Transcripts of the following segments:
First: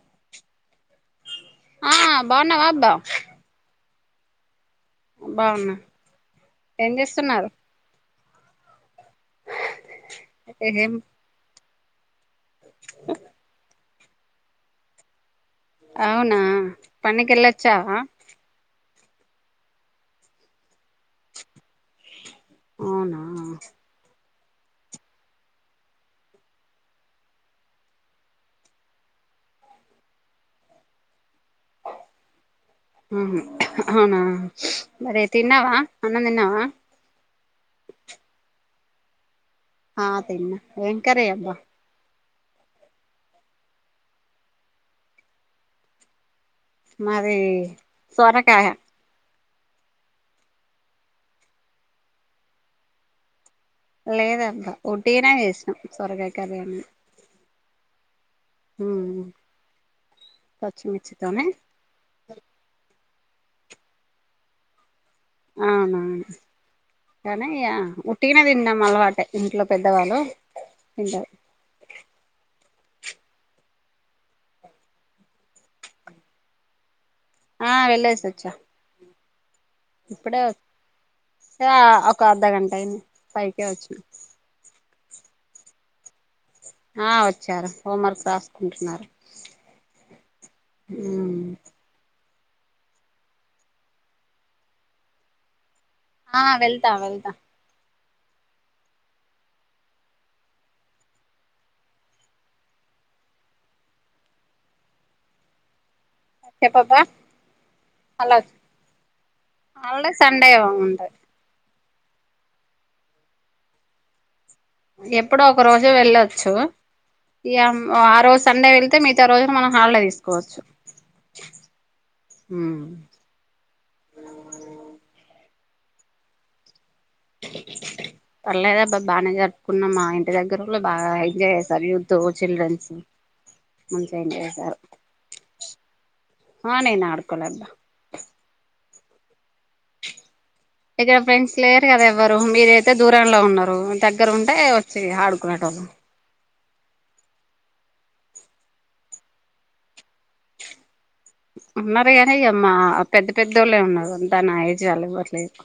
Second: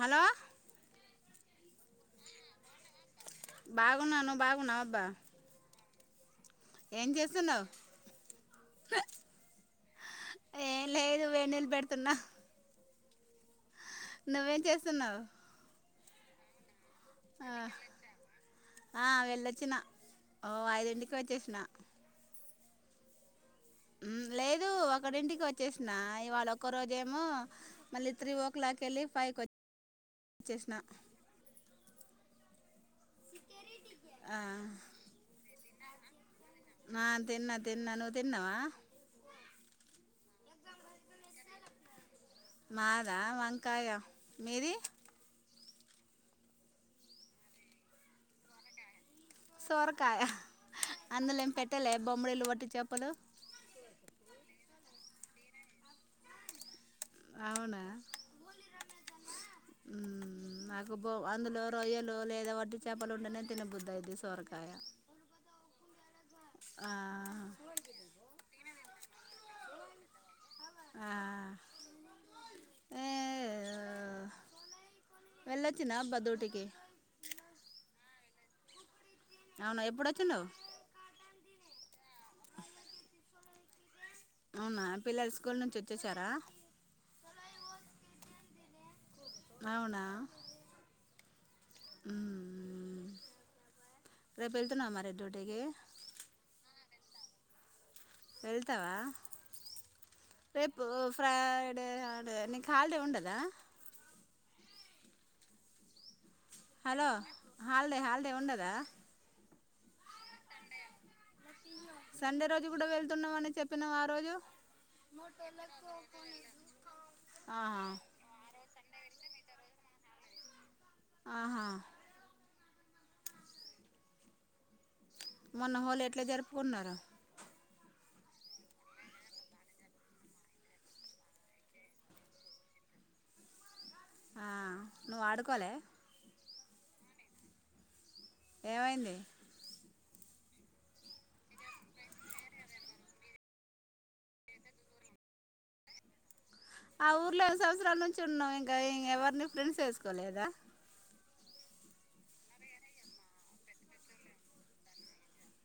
Hello ఆ బాగున్నావా అబ్బా బాగున్నా నువ్ బాగున్నా బాగున్నా ఏం చేస్తున్నారు ఏగెంన్ తున్న [unintelligible] నువ్వేం చేస్తున్నావు అవునా పన్నికలచ్చావ ఆ వెళ్ళొచ్చిన ఓ ఐదింటికి వచ్చేసిన అవునా లేదు ఒకటింటికి వచ్చేసినా ఇవాళ ఒక్క రోజేమో మళ్ళీ త్రీ ఓ క్లాక్ వెళ్ళి ఫైవ్కి వచ్చేసిన ఆహ అవునా మరి తిన్నావా అన్నం తిన్నావా నా తిన్నా తిన్నా నువ్వు తిన్నావా ఆ తిన్న ఏం కరీ అబ్బ మాదా వంకాయ మీది మాది సొరకాయ సొరకాయ అందులో ఏం పెట్టలే బొమ్మడిలు వట్టి చేపలు లేదా అబ్బా ఒటీగానే చేసినం సొరకై కర్రీ ఏమన్నా అవునా హ్మ్ హ్మ్ నాకు బో అందులో రొయ్యలు లేదా వట్టి చేపలు ఉంటేనే తిన బుద్ధి ఐదాది సోర్కయ అవున కానీయ ఉట్టిగనే తిన్నాం అలవాట ఇంట్లో పెద్దవాళ్లు ఆ ఎంటో ఏ ఒ వెళ్ళొచ్చిన అబ్బా దూటికి ఆ వెళ్ళస ఒచ్చా అవునా ఇప్పుడే ఎప్పుడొచ్చినవ్ ఏ ఒక అర్ధగంట అయింది పైకే వచ్చిన అవునా పిల్లల స్కూల్ నుంచి వచ్చేసారా ఆ వచ్చారు హోం వర్క్ రాసుకుంటున్నారు రావునా అ రే పేల త అమారి దటేక ఆ వెళ్తా వెళ్తా వెళ్తావా రేపు ఫ్రైడే నీకు హాలిడే ఉండదా చెప్పబ్బా హలో హల్డే హాలిడే ఉండదా ఆల్డే సండే ఏమి ఏమి ఉంటాయి సండే రోజు కూడా వెళ్తున్నావు అని చెప్పినవ ఆ రోజు ఎప్పుడో ఒక రోజు వెళ్ళొచ్చు ఇక ఆహా ఆ రోజు సండే వేల్ అయితే మిగతా రోజులు మనం హాలీడే తీసుకోవచ్చు ఆహా హ్ మొన్న హోలీ ఎట్లా జరుపుకున్నారు పర్లేదు అబ్బా బాగానే జరుపుకున్నా మా ఇంటి దగ్గర బాగా ఎంజాయ్ చేసారు యూత్ చిల్డ్రన్స్ మంచిగా ఎంజాయ్ ఆ చేశారు నువ్వు ఆడుకోలే ఆ నేను ఆడుకోలే అబ్బా ఏమైంది ఇక్కడ ఫ్రెండ్స్ లేరు కదా ఎవ్వరు మీరయితే దూరంలో ఉన్నారు దగ్గర ఉంటే వచ్చి ఆడుకునేటోళ్ళు ఆ ఊర్లో సంవత్సరాల నుంచి ఉన్నాం ఇంకా ఇం ఎవరిని ఫ్రెండ్స్ వేసుకోలేదా ఉన్నారు కానీ అయ్యమ్మా పెద్ద పెద్దోళ్ళు ఉన్నారు అంతా నా ఏజ్ వాళ్ళు ఎవరు లేరు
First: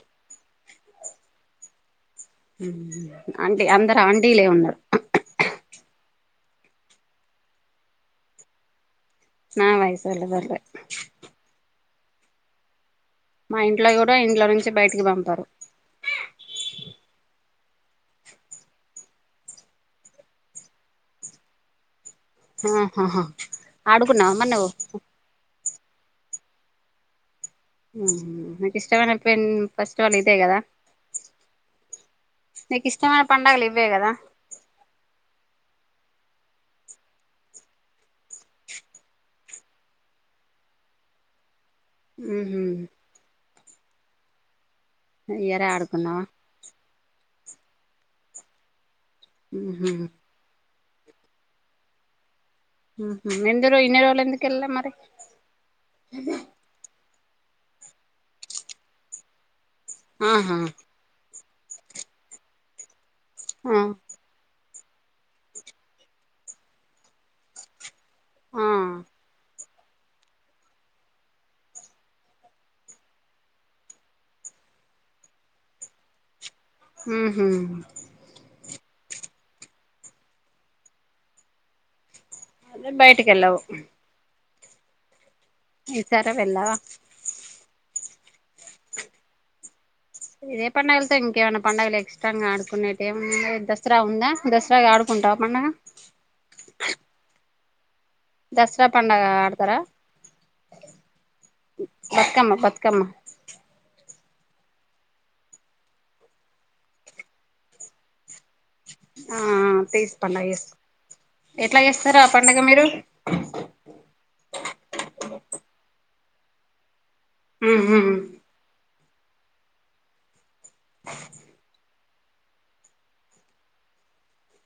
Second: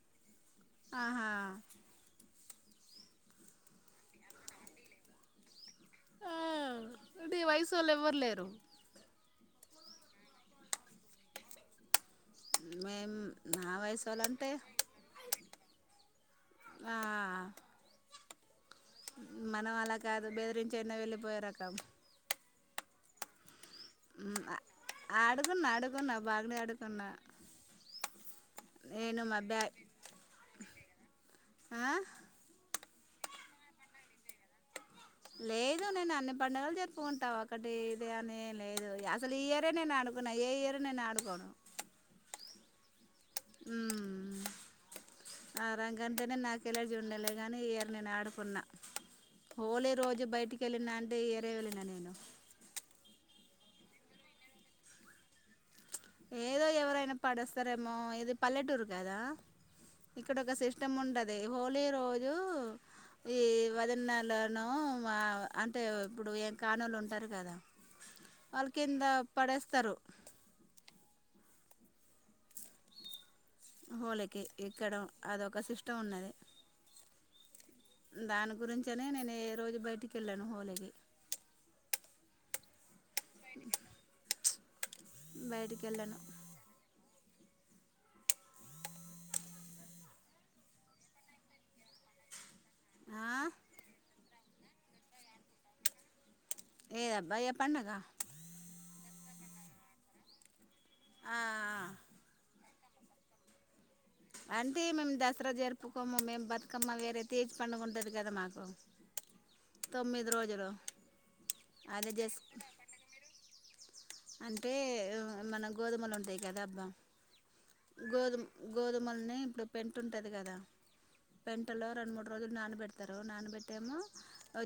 ఆహా అంటె అందరు అంటి లే ఉన్నారు ఆ అంటే వయసు వాళ్ళు ఎవ్వరు లేరు నా వయసు వాళ్ళు ఎవరు లేరు మేము నా ఇంట్లో వయసు కూడా ఇంట్లో వాళ్ళంటే నుంచి బయటికి పంపరు ఆ మనం అలా కాదు బెదిరించే అయినా వెళ్ళిపోయే రకం ఆహా ఆడుకున్నావమ్మ నువ్వు అన్నా బాగానే ఆడుకున్నా నీకు ఇష్టమైన నేను మా పెన్ బ్యా ఫస్ట్ వన్ ఇదే కదా ఆ నీ ఇష్టు చానా పండుగలు ఇవ్వే కదా లేదు నేను అన్ని పండుగలు జరుపుకుంటా ఒకటి ఇది అని లేదు అసలు ఈ ఇయరే నేను ఆడుకున్నా ఏ ఇయర్ నేను ఆడుకోను ఊహు హు ఆ ఇయరే ఆడుకున్నావా రంగంటేనే నాకులాంటి చూండేలే గాని ఇయరు నేను ఆడుకున్నా ఉహు హోళీ రోజే బైటికి కెలినా అంటే ఈ ఇయర్ ఏ వెళ్ళినా నేను ఉహు ఇన్ని ఎందుకు వెళ్ళ లా మరి ఏదో ఎవరైనా పడివేస్తారు ఏమో ఇది పల్లెటూరు కాదా ఇక్కడ ఒక ఆహా సిస్టమ్ ఉండదు అదే హోళీ రోజు ఈ ఆ వరండాలోనో అంటే ఇప్పుడు ఏం కానోలుు ఉంటారు కదా ఆ అల్ కింద పడస్తారు తరు హోళకి ఇక్కడం అద ఒక సిస్టమ్ ఉన్నది హ హ చ్చనే నేను రోజు బయటికి వెళ్ళాను హోలీకి బయటకిలా బయటికి వెళ్ళాను ఈసారే వెళ్లా ఇదే పండుగలతో ఇంకేమైనా పండుగలు ఇష్టంగా ఆడుకునేటు ఏమ ఆ దసరా ఉందా దసరా ఆడుకుంటావు పండుగ ఏ అబ్బాయి పండగా దసరా పడుగ ఆడతారా ఆ బతుకమ్మ బక క్కమ్మ అంటే మేము దసరా జరుపుకోము మేము బతుకమ్మ వేరే తజి పండుగ ఉంటది కదా మాకు ఆ తీసి తొమ్మిది పండుగ రోజులు చేసు ఎట్లా అదే చేస్తారు ఆ జస్ పడుగ మీరు స అంటే మన గోధుమలు ఉంటాయి కదా అబ్బా ఉహు గోది గోది గోధుమలని ఇప్పుడు పెంటు ఉంటది కదా పెంటలో రెండు మూడు రోజులు నానబెడతారు నానబెట్టేమో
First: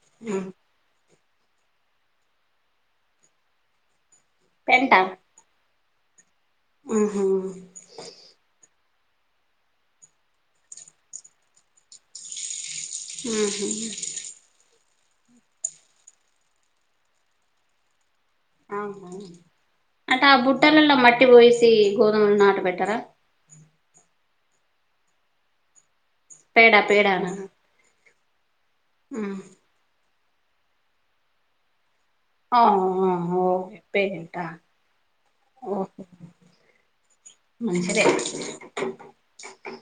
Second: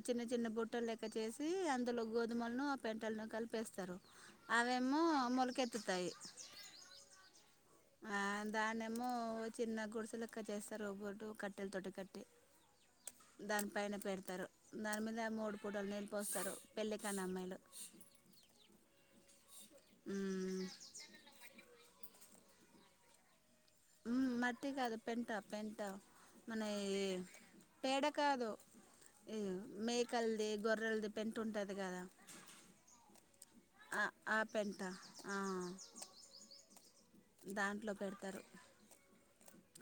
చిన్న చిన్న బుట్టలు లెక్క చేసి అందులో గోధుమలను ఆ పెంటలను కలిపేస్తారు అవేమో మొలకెత్ పుత్తాయి ఊహూ ఆ దాన్నేమో చిన్న గుడిసెలెక్క చేస్తారు ఒగోటు కట్టెలతోటి కట్టి ఆహా దానిపైన పెడతారు దాని మింద మూడు పూటలు నీళ్ళు పోస్తారు పెళ్ళి కాని అమ్మాయిలు ఉమ్ ళ్ మట్టటి పోయిసి గోధమలు నాట పెట్టార ఉ మట్టిగా అదు పెంటా పెంటా మన పేడ పేడనా పేడ కాదు ఈ మే క్కలిది గొర్రెలది పెంట ఉంటది కదా ఆ ఓ ఆ ఆ పేంటా పెంట ఆ ఓహో దాంట్లో మంచిదే పెడతారు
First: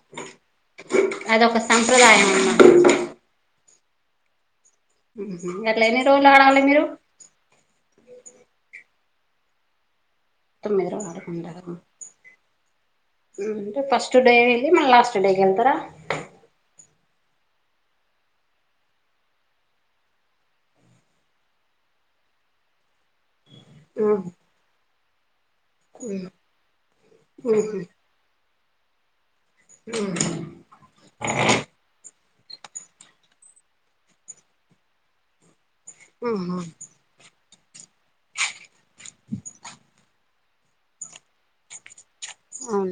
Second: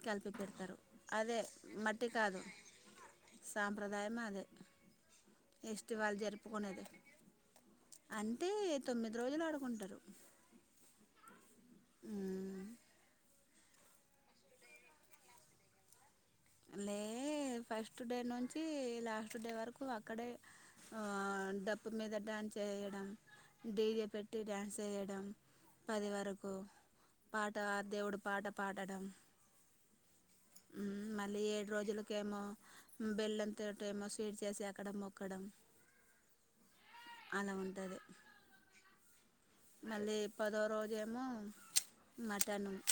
కలిపి పెడతారు అదే అదొక మట్టి సంప్రదాయం కాదు అన్నమాట సాం ప్రదాయమా అది గట్ల ఎస్ట్ ఎన్ని వాళు రోజులు ఆడాలి మీరు జరుపుకునేది అంటే తొమ్మిది రోజులు ఆడుకుంటారు తోమ్మిది రో [inaudible] ఆడుకుంటారా ఉమ్మ్ [inaudible] ఫస్ట్ డే ఎళ్ళి మళ్ళ లాస్ట్ డేకెళ్తారా లే ఫస్ట్ డే నుంచి లాస్ట్ డే వరకు అక్కడే డప్పు మీద డాన్స్ ఎయ్యడం డి జె ఉహు పెట్టి డ్యాన్స్ చేయడం పది వరకు పాట దేవుడు పాట పాడడం హ్మ్ ఉమ్మ్ మళ్ళీ ఏడు రోజులకేమో బెల్లంతోటేమో స్వీట్ చేసి అక్కడ మొక్కడం ఊహూ అలా ఉంటది మళ్ళీ పదో రోజేమో మటను అవును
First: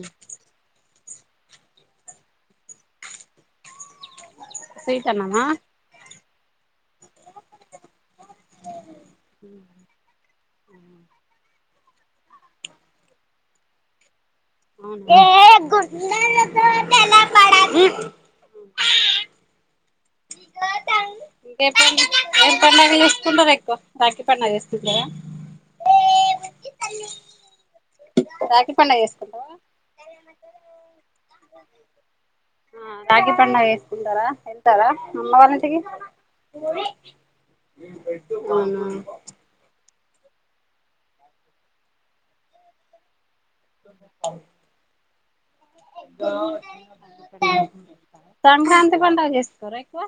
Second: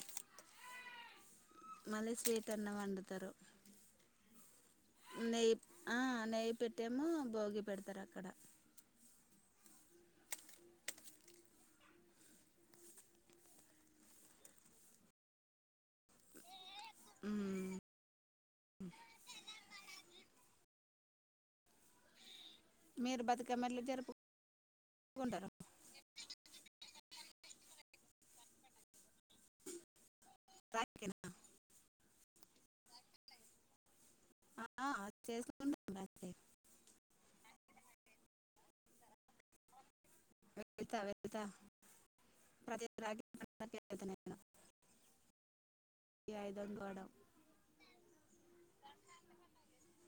మళ్ళీ స్వీటన్నం వండుతారు స్వీటన్నమా నెయ్యి ఆ నెయ్యి పెట్టేమో భోగి పెడతారు అక్కడ ఉమ్మ్ అవునా అ ఏటన్ ఏ పండుగ మీరు చేస్తుంటారా ఎక్కువ బతుకమ్మలు రాకీ పడుగ చేస్తుంటారా జరుపుకుంటారు రాగి పండుగ చేసుకుంటావా దక తాకీ పవే ఉంటారా ఆ, ఎంతారా అమ్మవారింటికి చేసుకుంటాం రాఖీ అవునా వెళ్తా వెళ్త ప్రతి [unintelligible] వెళ్తాను నేను ఈ ఐదు వందడం సంక్రాంతి పండగ చేస్కోరా ఎక్కువ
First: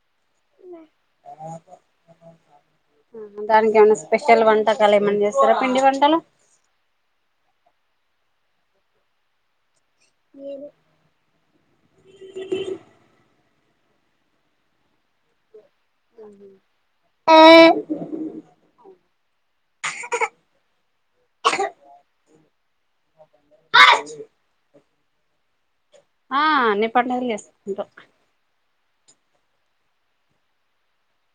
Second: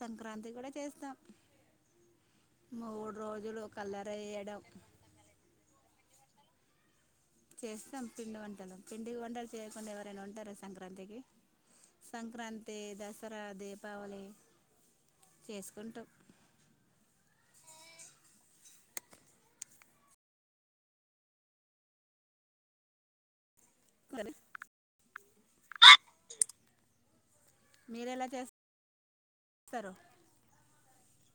సంక్రాంతి కూడా చేస్తాం మూడు రోజులు దానికి ఏమైనా కల్లర్ స్పెషల్ ఎయ్యడం వంటకాలు ఏమన్నా చేస్తారా పిండి వంటలు చేస్తాం పిండి వంటలు పిండి వంటలు చే కుండెవరన్నా ఉంటారా సంక్రాంతికి సంక్రాంతి దసరా దీప్ కావాలి చేస్ ఆ మరి ఆ అన్ని పడుడుగలు చేస్తా ఉంటం సో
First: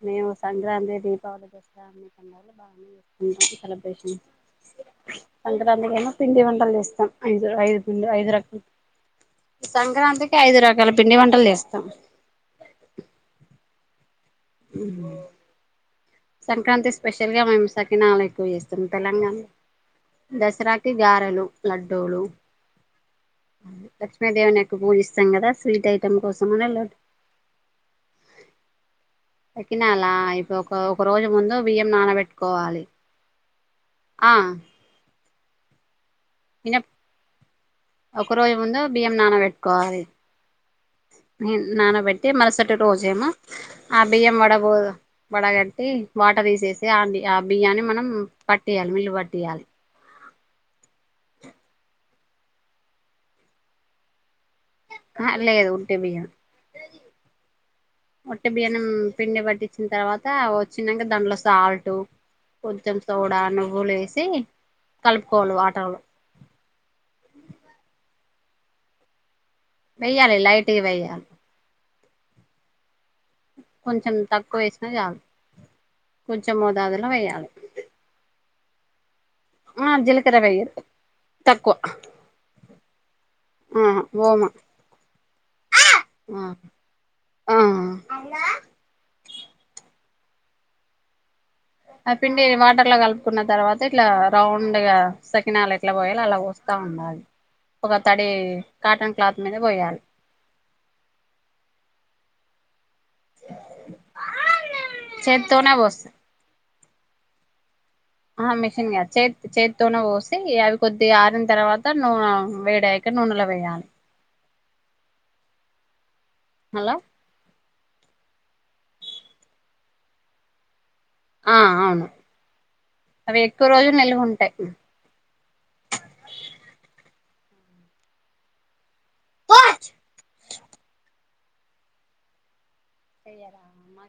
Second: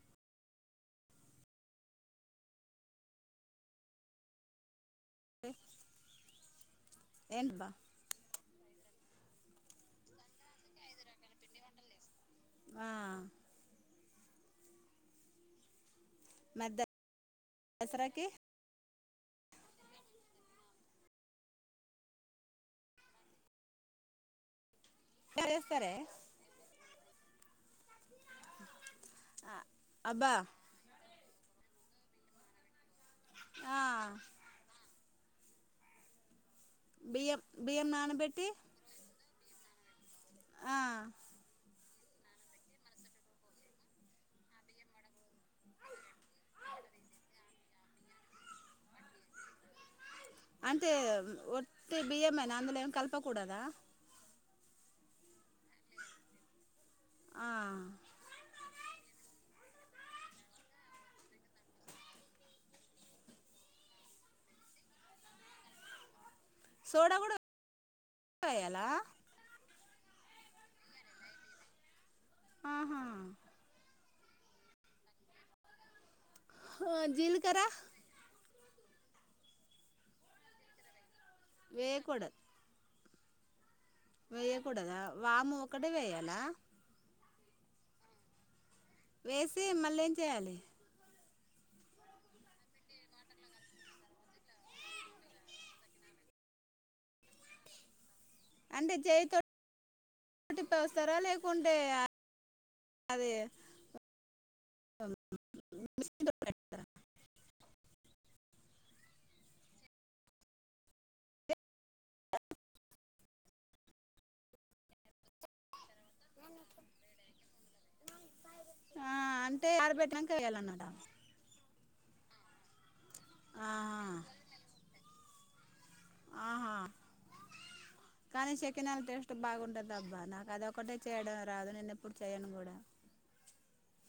మేము సంక్రాంతి దీపావళి దసరా అన్ని పండలు బాగానేంటా సెలబ్రేషన్ పంటరాంది కనా ఇంటి వంటలు చేస్తే ఐదు ఏంటి బా ఐదు ఐదురాక్ సంక్రాంతికి ఐదు రకాల పిండి వంటలు చేస్తాం ఆ మరి సంక్రాంతి స్పెషల్ గా మేము సకినాాలా దసరాకి ఎక్కువ చేస్తాం తెలంగాణ దసరాకి గారెలు లడ్డూలు లక్ష్మీదేవిని పూజిస్తాం కదా స్వీట్ చేస్తారే ఐటమ్ కోసంని వెలడు ఆ, ఎకినాల అబ్బా అయిపో కౌ ఒక రోజు ముందు బియ్యం నానబెట్టుకోవాలి ఆ ఇనప్ బియ్యం బియ్యం ఒక నానబెట్టి రోజు ముందు బియ్యం నానవెట్ ఆ నానబెట్టి మరుసటి రోజేమో ఆ బియ్యం వడబో వడగట్టి వాటర్ తీసేసి ఆ బియ్యాన్ని మనం పట్టేయాలి మిల్లు పట్టేయాలి అంటే ఒట్టటి బియ్యమైనా అందులో ఏమి కలపకూడదా అ లేదు ఉంటే బయ్యను ఆ మట్టే బియనం పిండి పట్టించిన తర్వాత వచ్చినక దాంట్లో సాల్ట్ కొంచెం సోడా నువ్వులు వేసి కలుపుకోవాలి ఆటలు సోడా కూడ వయలా వెయ్యాలే లైట్ గా వెయ్యాల్ ఆహా కొంచెం తక్కువ ఏసిన చాల్ కొంచం మోతాదు లా వేయాలి జీలకర్ర ఆ జీలకర వేయర్ వేకూడ ఆ ఓమా వేయ్యకూడదా వాము ఒక్కటే వేయాలా. ఆ వేసి మళ్ళీ ఏం చేయాలి. ఆ పిండి వాటర్ లో కలుపుకున్న తర్వాత, ఇట్లా రౌండ్ గా సకినాలు ఎట్లా పోయాలో అలా వోస్తా ఉండాలి ఒక త్. తడి అంటే కాటన్ చేయి క్లాత్ మీద పోయాల్ తోటి అదే చేత్తోనే పోస్తా ఆ మిషన్గాద చేతి చేతితోనే పోసి అవి కొద్దిగా ఆరిన తర్వాత నూనె వేడి అయాక నూనెలో వేయాలి హలో ఆ అంటే ఆరబెట్టినాక వేయాలన్నట ఆ అవును అవి ఎక్కువ రోజులు ఆహా నిలువ ఉంటాయి ఆహా కానీ చె చకినాల టేస్ట్ బాగుంటందిబ్బ నాకు అద ఒకటే చేయడం రాదు నేను ఎప్పుడు చేయను కూడా అ్య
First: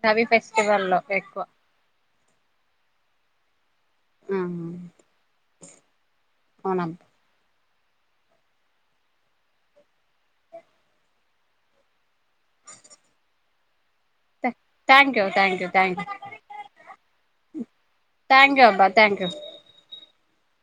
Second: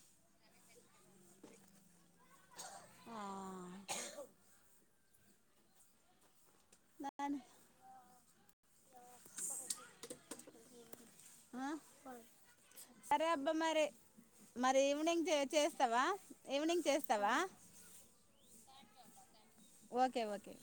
కవి ఫెస్టివల్ లో ఎక్కువ ఆ అన అరే అబ్బా మర మరి థ్యాంక్ యూ ఈవినింగ్ చే థ్యాంక్ యూ థ్యాంక్ చేస్తావా యూ ఈవినింగ్ చేస్తావా థ్యాంక్ యూ అబ్బా థ్యాంక్ ఓకేవాకే